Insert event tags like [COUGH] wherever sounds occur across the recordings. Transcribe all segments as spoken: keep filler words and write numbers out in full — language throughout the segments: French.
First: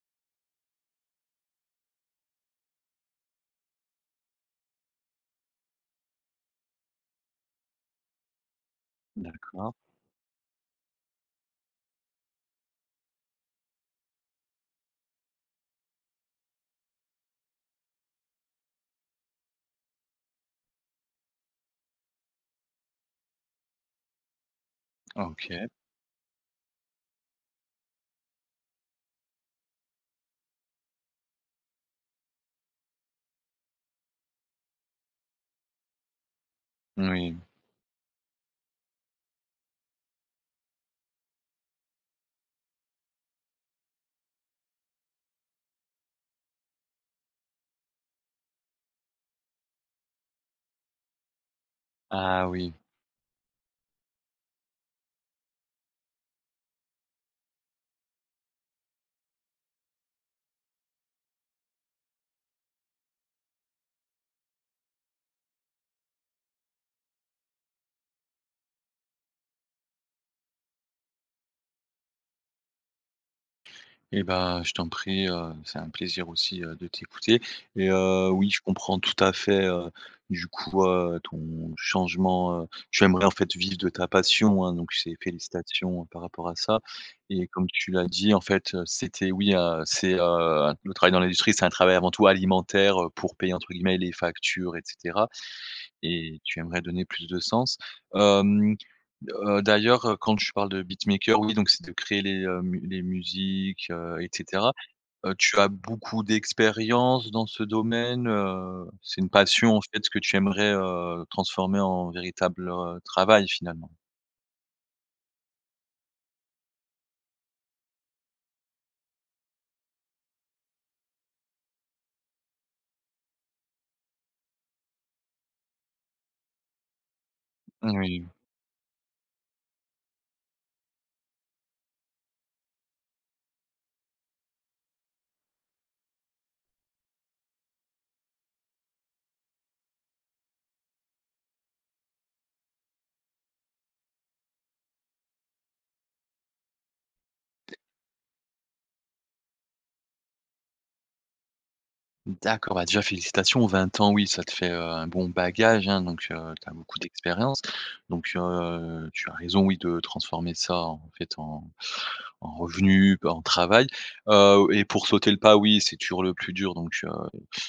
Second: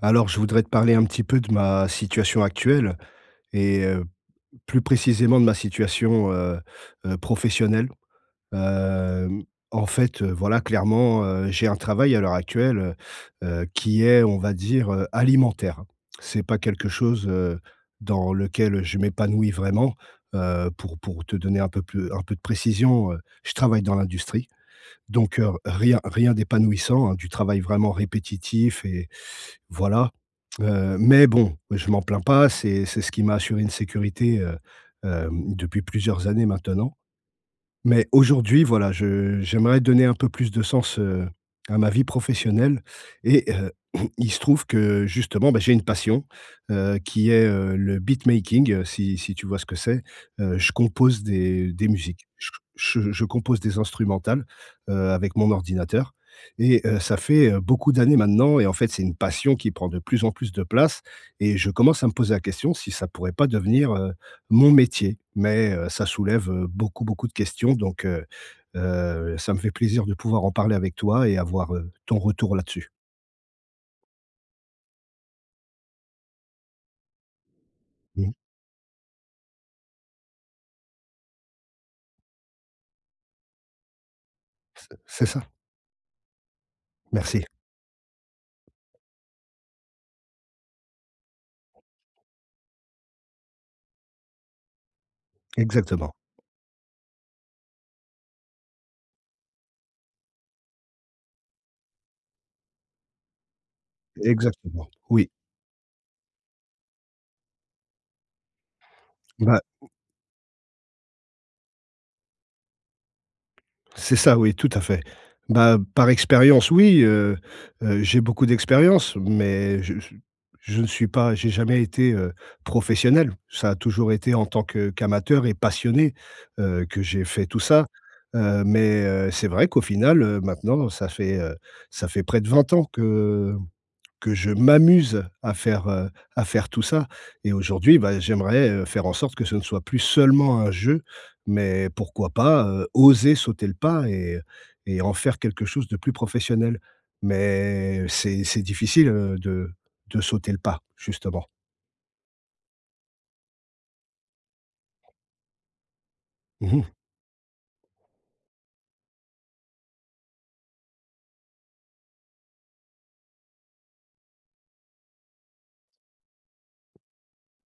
Alors je voudrais te parler un petit peu de ma situation actuelle, et heu, p plus précisément de ma situation, heu heu professionnelle. Hem D'accord. en fait, heu voilà, clairement heu, j'ai un travail à l'heure actuelle, heu heu qui est, on va dire, heu, alimentaire. C'est pas quelque chose, heu, dans lequel, heu, je m'épanouis vraiment. Heu, pour pour te donner un peu pl un peu de précision, heu, je travaille dans l'industrie. Donc, heu, r OK. rien rien d'épanouissant, hein. Du travail vraiment répétitif et voilà. Heu, mais bon, je m'en plains pas, c'est c'est ce qui m'a assuré une sécurité, heu, hem, depuis plusieurs années maintenant. Moui. Mais aujourd'hui, voilà, je j'aimerais donner un peu plus de sens, heu, à ma vie professionnelle, et heu, [CLEARS THROAT] il se trouve que justement, bah, j'ai une passion, heu, qui est, heu, le beatmaking, heu, si si tu vois ce que c'est. Heu, je compose des des musiques. Ah Je oui. je je compose des instrumentales, heu, avec mon ordinateur. Et heu, ça fait, heu, beaucoup d'années maintenant, et en fait c'est une passion qui prend de plus en plus de place et je commence à me poser la question, si ça pourrait pas devenir, heu, mon métier. Mais heu, ça soulève, heu, beaucoup, beaucoup de questions, donc heu heu, ça me fait plaisir de pouvoir en parler avec toi et avoir, heu, ton retour là-dessus. Et bah je t'en prie, heu, c'est un plaisir aussi, heu, de t'écouter et heu, Mmh. oui, je comprends tout à fait, heu, du coup, heu, ton changement, heu, tu aimerais en fait vivre de ta passion hein. C Donc c'est c'est ça. félicitations par rapport à ça Merci. et comme tu l'as dit en fait, heu, c'était oui, heu, c'est, heu, le travail dans l'industrie c'est un travail avant tout alimentaire, heu, pour payer entre guillemets «les factures» et cetera Exactement. et tu aimerais donner plus de sens. Hem, heu, d'ailleurs, heu, quand tu parles de beatmaker, oui, donc c'est de créer les, hem, les musiques, heu, et cetera, Exactement, oui. heu, tu as beaucoup d'expérience dans ce domaine, heu, c'est une Bah, passion en m fait que tu aimerais, heu, transformer en véritable, heu, travail, finalement? C'est ça, oui, tout à fait. Bah, par expérience, oui, heu heu, j'ai beaucoup d'expérience, mais je je je ne suis pas j'ai jamais été, heu, professionnel. Ça a toujours été en tant que qu'amateur et passionné, heu, que j'ai fait tout ça, Moui. heu, mais, heu, c'est vrai qu'au final, heu, maintenant, ça fait, heu, ça fait près de vingt ans que que je m'amuse à faire, heu, à faire tout ça et aujourd'hui, bah, j'aimerais, heu, faire en sorte que ce ne soit plus seulement un jeu mais pourquoi pas, heu, oser sauter le pas? Et heu et en faire quelque chose de plus professionnel. Mais c'est c'est difficile, heu, de de sauter le pas, justement. D'accord, bah, déjà félicitations, vingt ans, oui, ça te fait, heu, un bon bagage, hein, donc heu, tu Mmh as mh. beaucoup d'expérience. Donc heu, tu as raison, oui, de transformer ça, en fait, en en revenus, en travail, heu et pour sauter le pas oui, c'est toujours le plus dur, donc heu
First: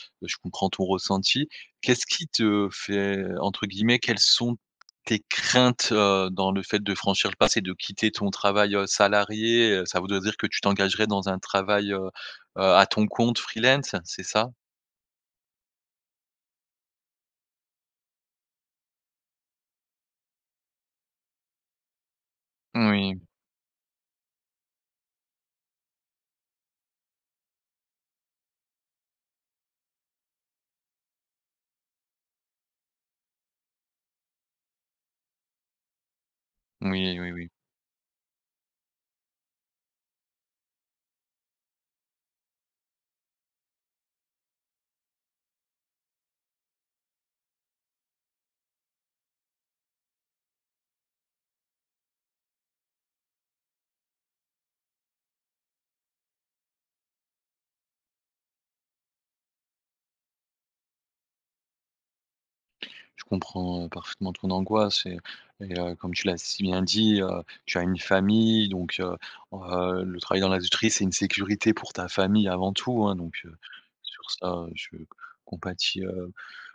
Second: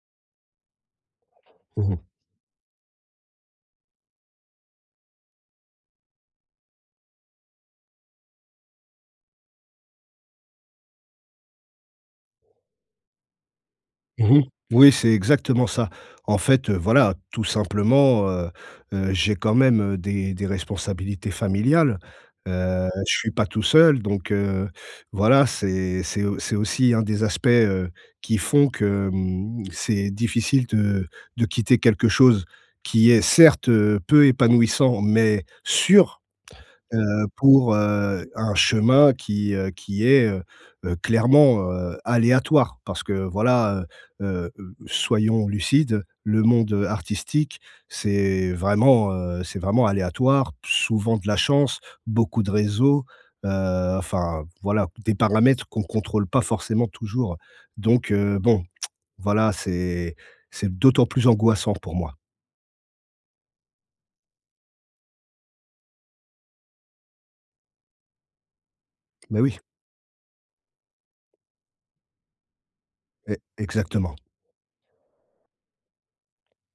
heu, je comprends ton ressenti. Mmh mh. Qu'est-ce qui te fait, entre guillemets, «quelles sont tes craintes,» heu, dans le fait de franchir le pas? C'est de quitter ton travail, heu, salarié, heu, ça voudrait dire que tu t'engagerais dans un travail, heu heu, à ton compte freelance, c'est Mmh mh. ça? Oui, c'est exactement ça. En fait, heu, voilà, tout simplement, heu heu, j'ai quand même, heu, des des responsabilités familiales, heu, je Moui. suis pas tout seul, donc heu, voilà, c'est c'est au c'est aussi un des aspects, heu, qui font que, mmh, c'est difficile de de quitter quelque chose qui est certes, heu, peu épanouissant, mais sûr, heu, Oui, oui, oui. pour, heu, un chemin qui, heu, qui est, heu heu, clairement, heu, aléatoire. Parce que, voilà, heu heu, soyons lucides, le monde, heu, artistique, c'est vraiment, heu, c'est vraiment aléatoire, souvent de la chance, beaucoup de réseaux, heu, enfin voilà, des paramètres qu'on contrôle pas forcément toujours. Donc heu, bon, [CLICKS TONGUE] voilà, c'est c'est d'autant plus angoissant pour moi. Je comprends parfaitement ton angoisse et et heu, comme tu l'as si bien dit, heu, tu as une famille donc heu, Beh, oui. heu, le travail dans l'industrie c'est une sécurité pour ta famille avant tout hein, E donc heu, exactement. sur ça, heu, je c compatis, heu,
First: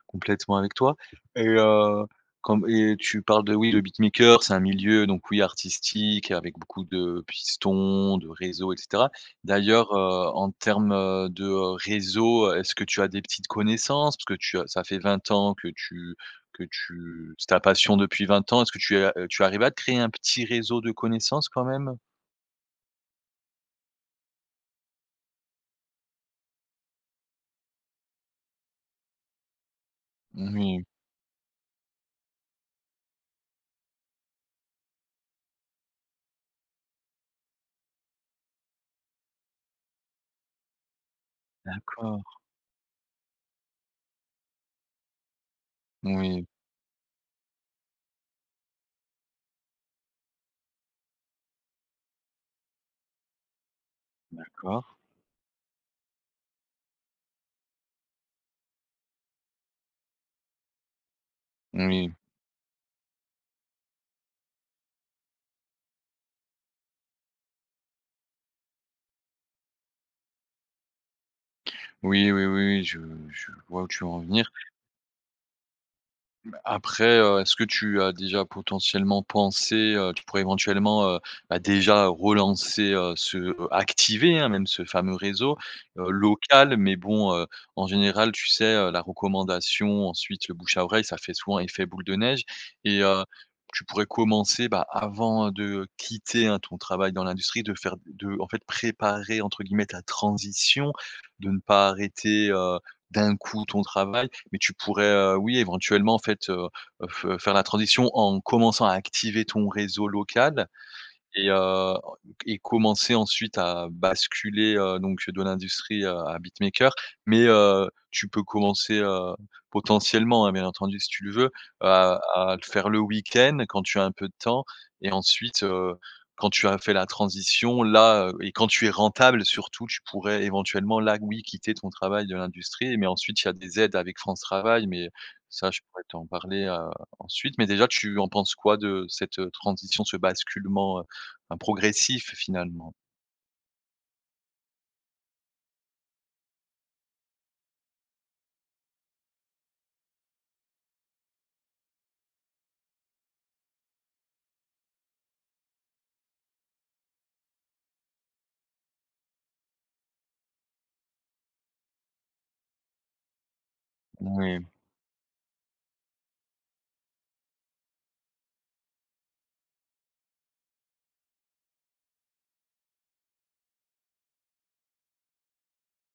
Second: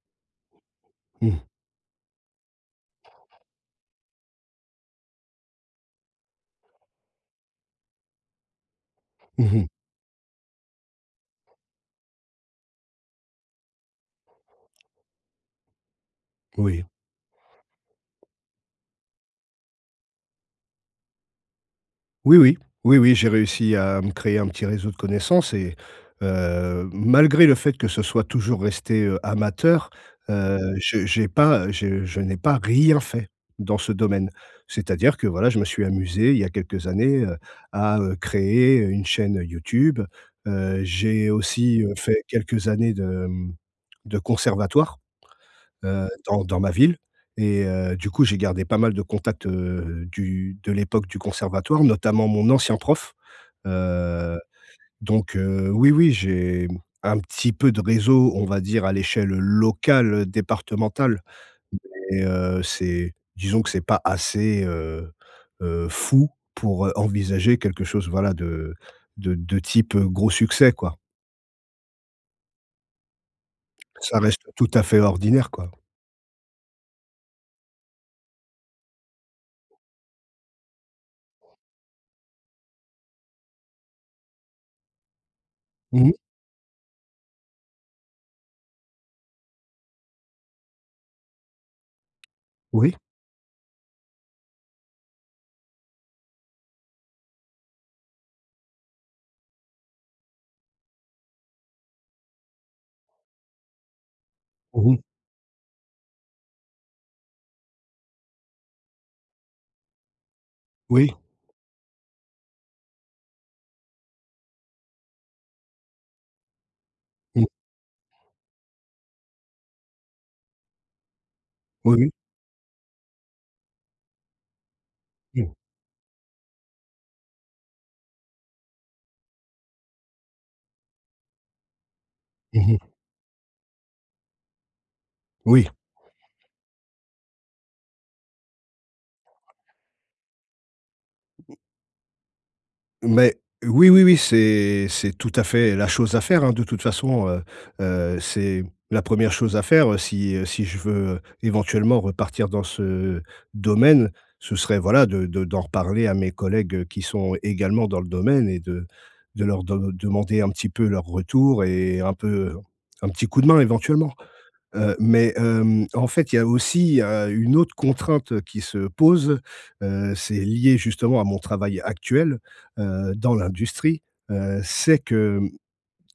complètement avec toi Mmh. et heu, comme et tu parles de oui le beatmaker c'est un milieu donc, oui, artistique avec beaucoup de pistons, de réseaux et cetera. Mmh mh. D'ailleurs, heu, en termes, heu, de, heu, réseau, heu, est-ce que tu as des petites connaissances. Parce que tu ça fait vingt ans que tu que Oui. tu c'est ta passion depuis vingt ans, est-ce que tu es tu es arrivé à te créer un petit réseau de connaissances quand même? Oui, oui. Oui, oui. J'ai réussi à me créer un petit réseau de connaissances et heu, malgré le fait que ce soit toujours resté, heu, amateur, heu, Moui. je j'ai pas, heu, je je n'ai pas rien fait dans ce domaine. C'est-à-dire que voilà, je me suis amusé, il y a quelques années, heu, à, heu, créer une chaîne, heu, YouTube, heu, j'ai aussi, heu, D'accord. fait quelques années de, mmh, de conservatoire, heu, dans Moui. dans ma ville et heu, du coup j'ai gardé pas mal de contacts, heu, du de l'époque du conservatoire. Notamment mon ancien prof, heu, D'accord. donc heu, oui, oui, j'ai, mmh, un petit peu de réseau. On va dire à l'échelle locale, départementale Moui. mais heu, c'est disons que c'est pas assez, heu, heu, fou pour, heu, envisager quelque chose, voilà, de de de type, heu, gros succès quoi. Oui, oui, oui, oui. Je je vois où tu veux Ça en reste venir. tout à fait ordinaire quoi. Ben après, heu, est-ce que tu as déjà potentiellement pensé, heu, tu pourrais éventuellement, heu, bah, déjà relancer, heu, se activer, hein, même ce fameux réseau, Mmh heu, mh. local, mais bon, heu, en général, tu sais, heu, la recommandation ensuite le bouche à oreille, ça fait souvent effet boule de neige Oui. et heu, tu pourrais commencer, bah, avant, heu, de quitter, hein, ton travail dans l'industrie. De faire de en fait «préparer» entre guillemets ta transition. De ne pas arrêter, heu, d'un coup ton travail, mais tu Mmh mh. pourrais, heu, oui, éventuellement en fait, heu, heu, fe faire la transition en commençant à activer ton réseau local Oui. et heu, enc et commencer ensuite à basculer, heu, donc de l'industrie à à beatmaker. Mais Mmh. heu, tu peux commencer, heu, potentiellement, hein, bien entendu si tu le veux, heu, Oui. à à le faire le week-end quand tu as un peu de temps et Mmh. ensuite heu, quand tu as fait la transition là, heu et quand tu es rentable surtout, tu pourrais éventuellement là oui quitter ton travail de Mmh mh. l'industrie mais ensuite il y a des aides avec France Travail mais Oui. ça je pourrais t'en parler, heu, ensuite. Mais déjà tu en penses quoi de cette, heu, transition, ce basculement, heu, ben progressif finalement? Mais oui, oui, oui. C'est c'est tout à fait la chose à faire hein, de toute façon, heu, heu, c'est la première chose à faire, heu, si si je veux éventuellement repartir dans ce domaine. Ce serait voilà de de d'en reparler à mes collègues, heu, qui sont également dans le domaine et de de leur de demander un petit peu leur retour et un peu, un petit coup de main éventuellement, Moui. heu, mais, hem, en fait, il y a aussi, heu, une autre contrainte, heu, qui se pose, heu, c'est lié justement à mon travail actuel, heu, dans l'industrie, heu, c'est que, mmh,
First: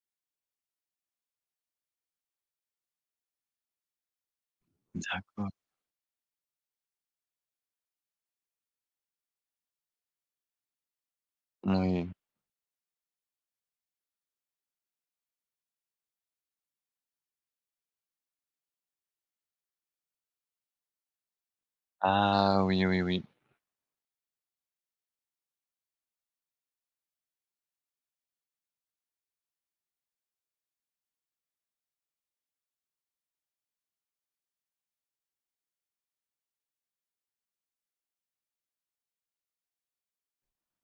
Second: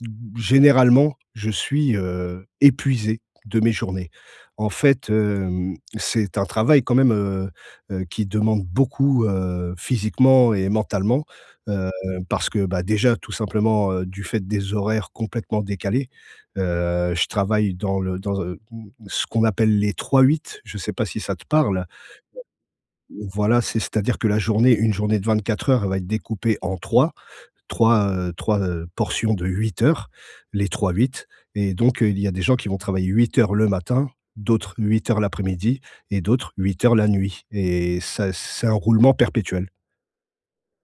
mmh, généralement, je suis, heu, épuisé de mes journées. En fait, D'accord. hem, c'est un travail quand même, heu, heu, qui demande beaucoup, heu, physiquement et mentalement, heu, Moui. parce que, bah, déjà tout simplement, heu, du fait des horaires complètement décalées, heu, je travaille dans le dans un mmh, ce qu'on appelle les trois huit, je sais pas si ça te parle? Ah, oui oui oui. Voilà, c'est c'est-à-dire que la journée une journée de vingt-quatre heures, elle va être découpée en trois-trois, heu, trois, portions de huit heures, les trois huit et donc heu, il y a des gens qui vont travailler huit heures le matin d'autres huit heures l'après-midi et d'autres huit heures la nuit et ça c'est un roulement perpétuel.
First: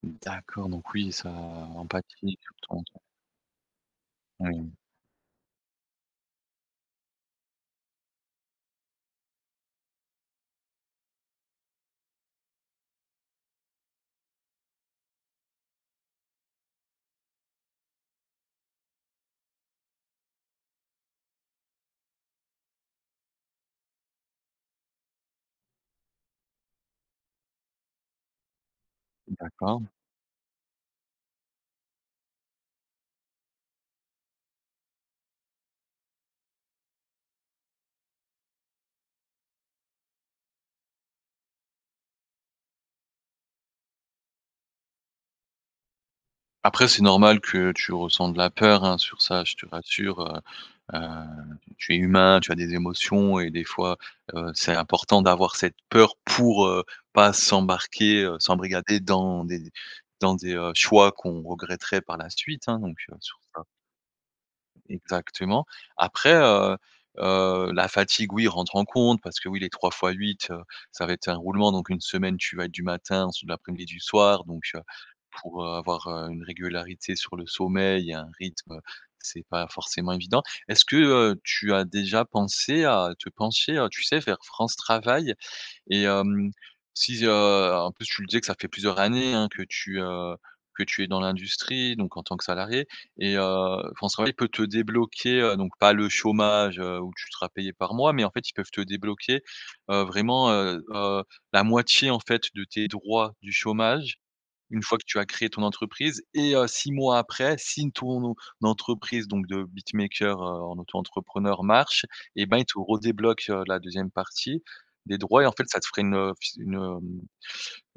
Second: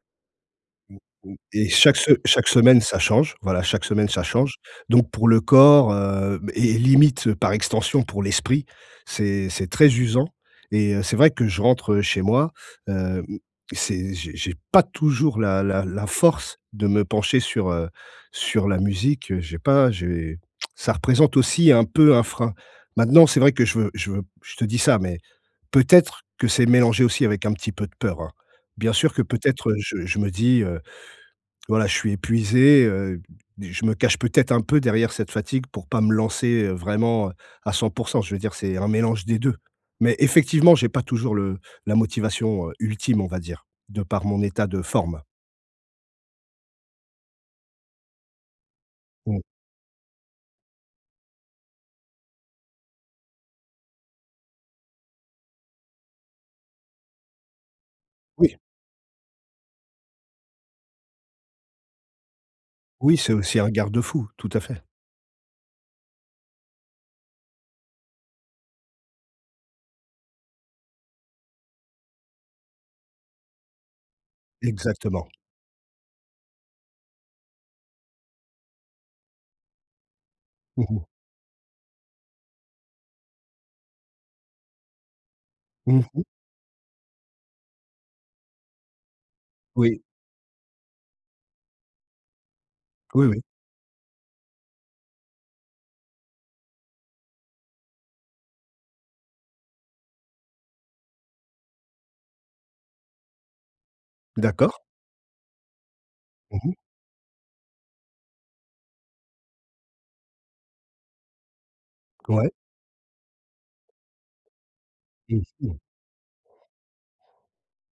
D'accord donc Mmh. oui ça Mmh et chaque se impact aussi chaque tout temps semaine, en ça temps. change, voilà chaque semaine, ça change, Oui. donc pour le corps, heu, b et et limite par extension pour l'esprit. C'est c'est très usant et heu, c'est vrai que je rentre, heu, chez moi, hem, c'est j'ai j'ai pas toujours la la la force de me pencher sur, heu, sur la musique, heu, j'ai pas j'ai [CLICKS TONGUE] ça représente aussi un peu un frein. Maintenant, c'est vrai que je veux je veux je te dis ça, mais peut-être que c'est mélangé aussi avec un petit peu de peur, hein. Bien sûr que peut-être, heu, D'accord. je je me dis heu,: «Voilà, je suis épuisé» heu, je me cache peut-être un peu derrière cette fatigue pour pas me lancer vraiment à cent pour cent. Je veux dire, c'est un mélange des deux mais effectivement, j'ai pas toujours le la motivation, heu, ultime, on va dire, de par mon état de forme. Après, c'est normal que tu ressens de la peur, hein, sur Mmh. ça, je te rassure, heu heu, tu es humain, tu as des émotions et des fois, heu, c'est important d'avoir cette peur pour, heu, pas s'embarquer, heu, Oui. s'embrigader dans des dans des, heu, choix qu'on regretterait par la suite, hein, donc heu, Oui, c'est sur aussi ça un garde-fou tout à fait. Exactement. Après, heu heu, la fatigue, oui rentre en compte, parce que oui les trois fois huit heu, ça va être un roulement donc une semaine, tu vas être du matin, ensuite de l'après-midi, du soir donc heu, Exactement. pour, heu, avoir, heu, une régularité sur le sommeil et un rythme, heu, c'est pas forcément évident. Mmh Est-ce que, mh. heu, tu as déjà pensé à te pencher, heu, tu sais, vers France Travail? Mmh Et mh. hem, si je en plus tu le disais que ça fait plusieurs années hein que tu, Oui. heu, que tu es dans l'industrie donc en tant que salarié Oui et oui. heu, France Travail peut te débloquer, heu, donc pas le chômage, heu, où tu seras payé par mois, mais en fait, ils peuvent te débloquer, heu, vraiment, heu heu, la moitié, en fait, de tes droits, du chômage. D'accord. Une fois que tu as créé ton entreprise et Mmh heu, mh. six mois après si ton entreprise donc de beatmaker, heu, en auto-entrepreneur marche et Ouais. ben ils te redébloquent, heu, la deuxième partie des Mmh droits et en fait mh. ça te ferait une, heu, f s une hem,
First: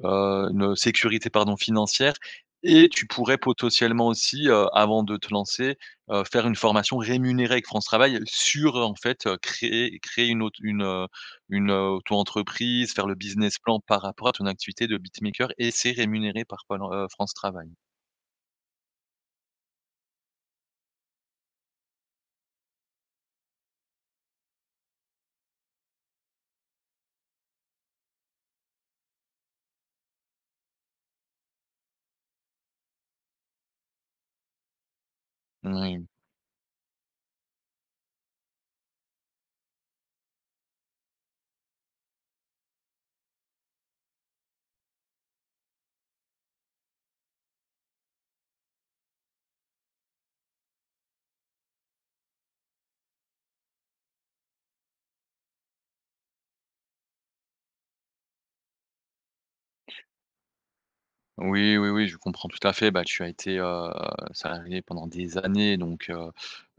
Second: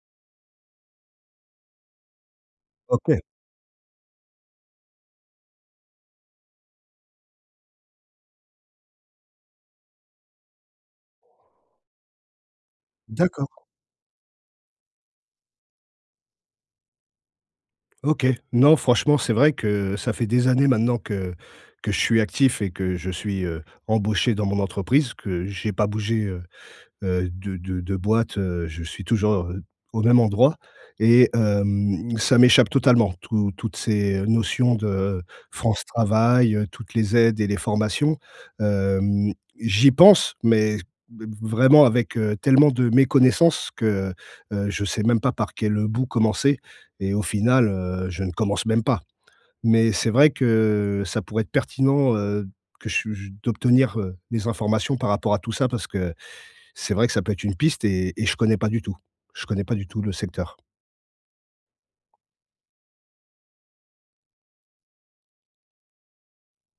heu, une sécurité pardon, financière et tu OK. pourrais pototiellement aussi, heu, avant de te lancer, heu, faire une formation rémunérée avec France Travail, sur, heu, en fait créer créer une au une, heu, une, heu, auto-entreprise, faire le D'accord. business plan par rapport à ton activité de beatmaker et c'est rémunéré par Pôle, heu, France Travail. OK, non franchement, c'est vrai que ça fait des années maintenant que que je suis actif et que je suis, heu, embauché dans mon entreprise, que j'ai pas bougé, heu heu, de de de boîte. Heu, je suis toujours, heu, au même endroit et hem, ça m'échappe totalement. Tout toutes ces notions de France Moui. Travail, heu, toutes les aides et les formations, hem, j'y pense, mais b vraiment avec, heu, tellement de méconnaissance que, heu, je sais même pas par quel, heu, bout commencer et au final, heu, je ne commence même pas. Mais c'est vrai que, ça pourrait être pertinent, heu, que ch j d'obtenir, heu, des informations par rapport à tout ça. Parce que c'est vrai que ça peut être une piste et et je connais pas du tout, je connais pas du tout le secteur. Oui oui oui, je comprends tout à fait, bah, tu as été, heu, salarié pendant des années donc heu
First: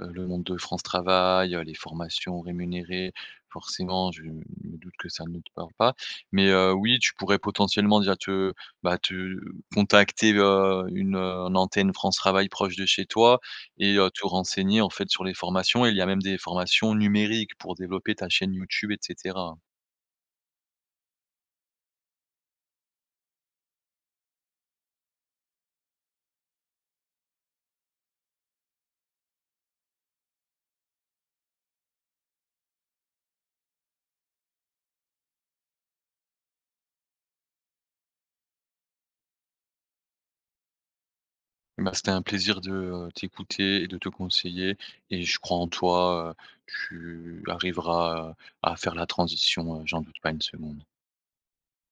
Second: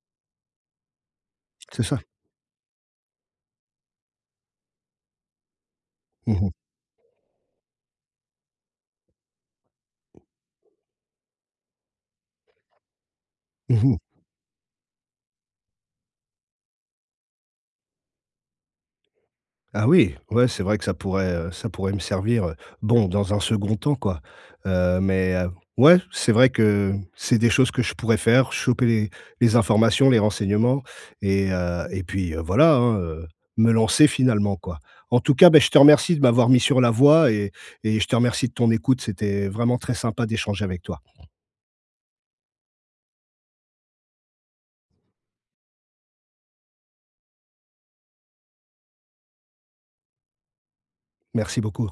heu, le monde de France Travail, heu, les C'est ça. formations rémunérées, forcément, je me doute que ça ne te parle pas. Mmh Mais, mh. heu, oui, tu pourrais potentiellement déjà te bah te contacter le une, heu, un antenne France Travail proche de chez toi Mmh et mh. heu, te renseigner en fait sur les formations. Il y a même des formations numériques pour développer ta chaîne YouTube et cetera. Ah oui, ouais, c'est vrai que ça pourrait, heu, ça pourrait me servir, heu, bon, dans un second temps, quoi. Heu, mais ouais, c'est vrai que c'est des choses que je pourrais faire, choper les les informations, les renseignements et heu, et puis, heu, voilà hein, heu, me lancer finalement, quoi. En tout cas, bah, je te remercie de m'avoir mis sur la voie et et je te remercie de ton écoute, c'était, vraiment très sympa d'échanger avec toi. Bah, c'était un plaisir de t'écouter et de te conseiller et je crois en toi, heu, tu arriveras à faire la transition, j'en doute pas une seconde. Merci beaucoup.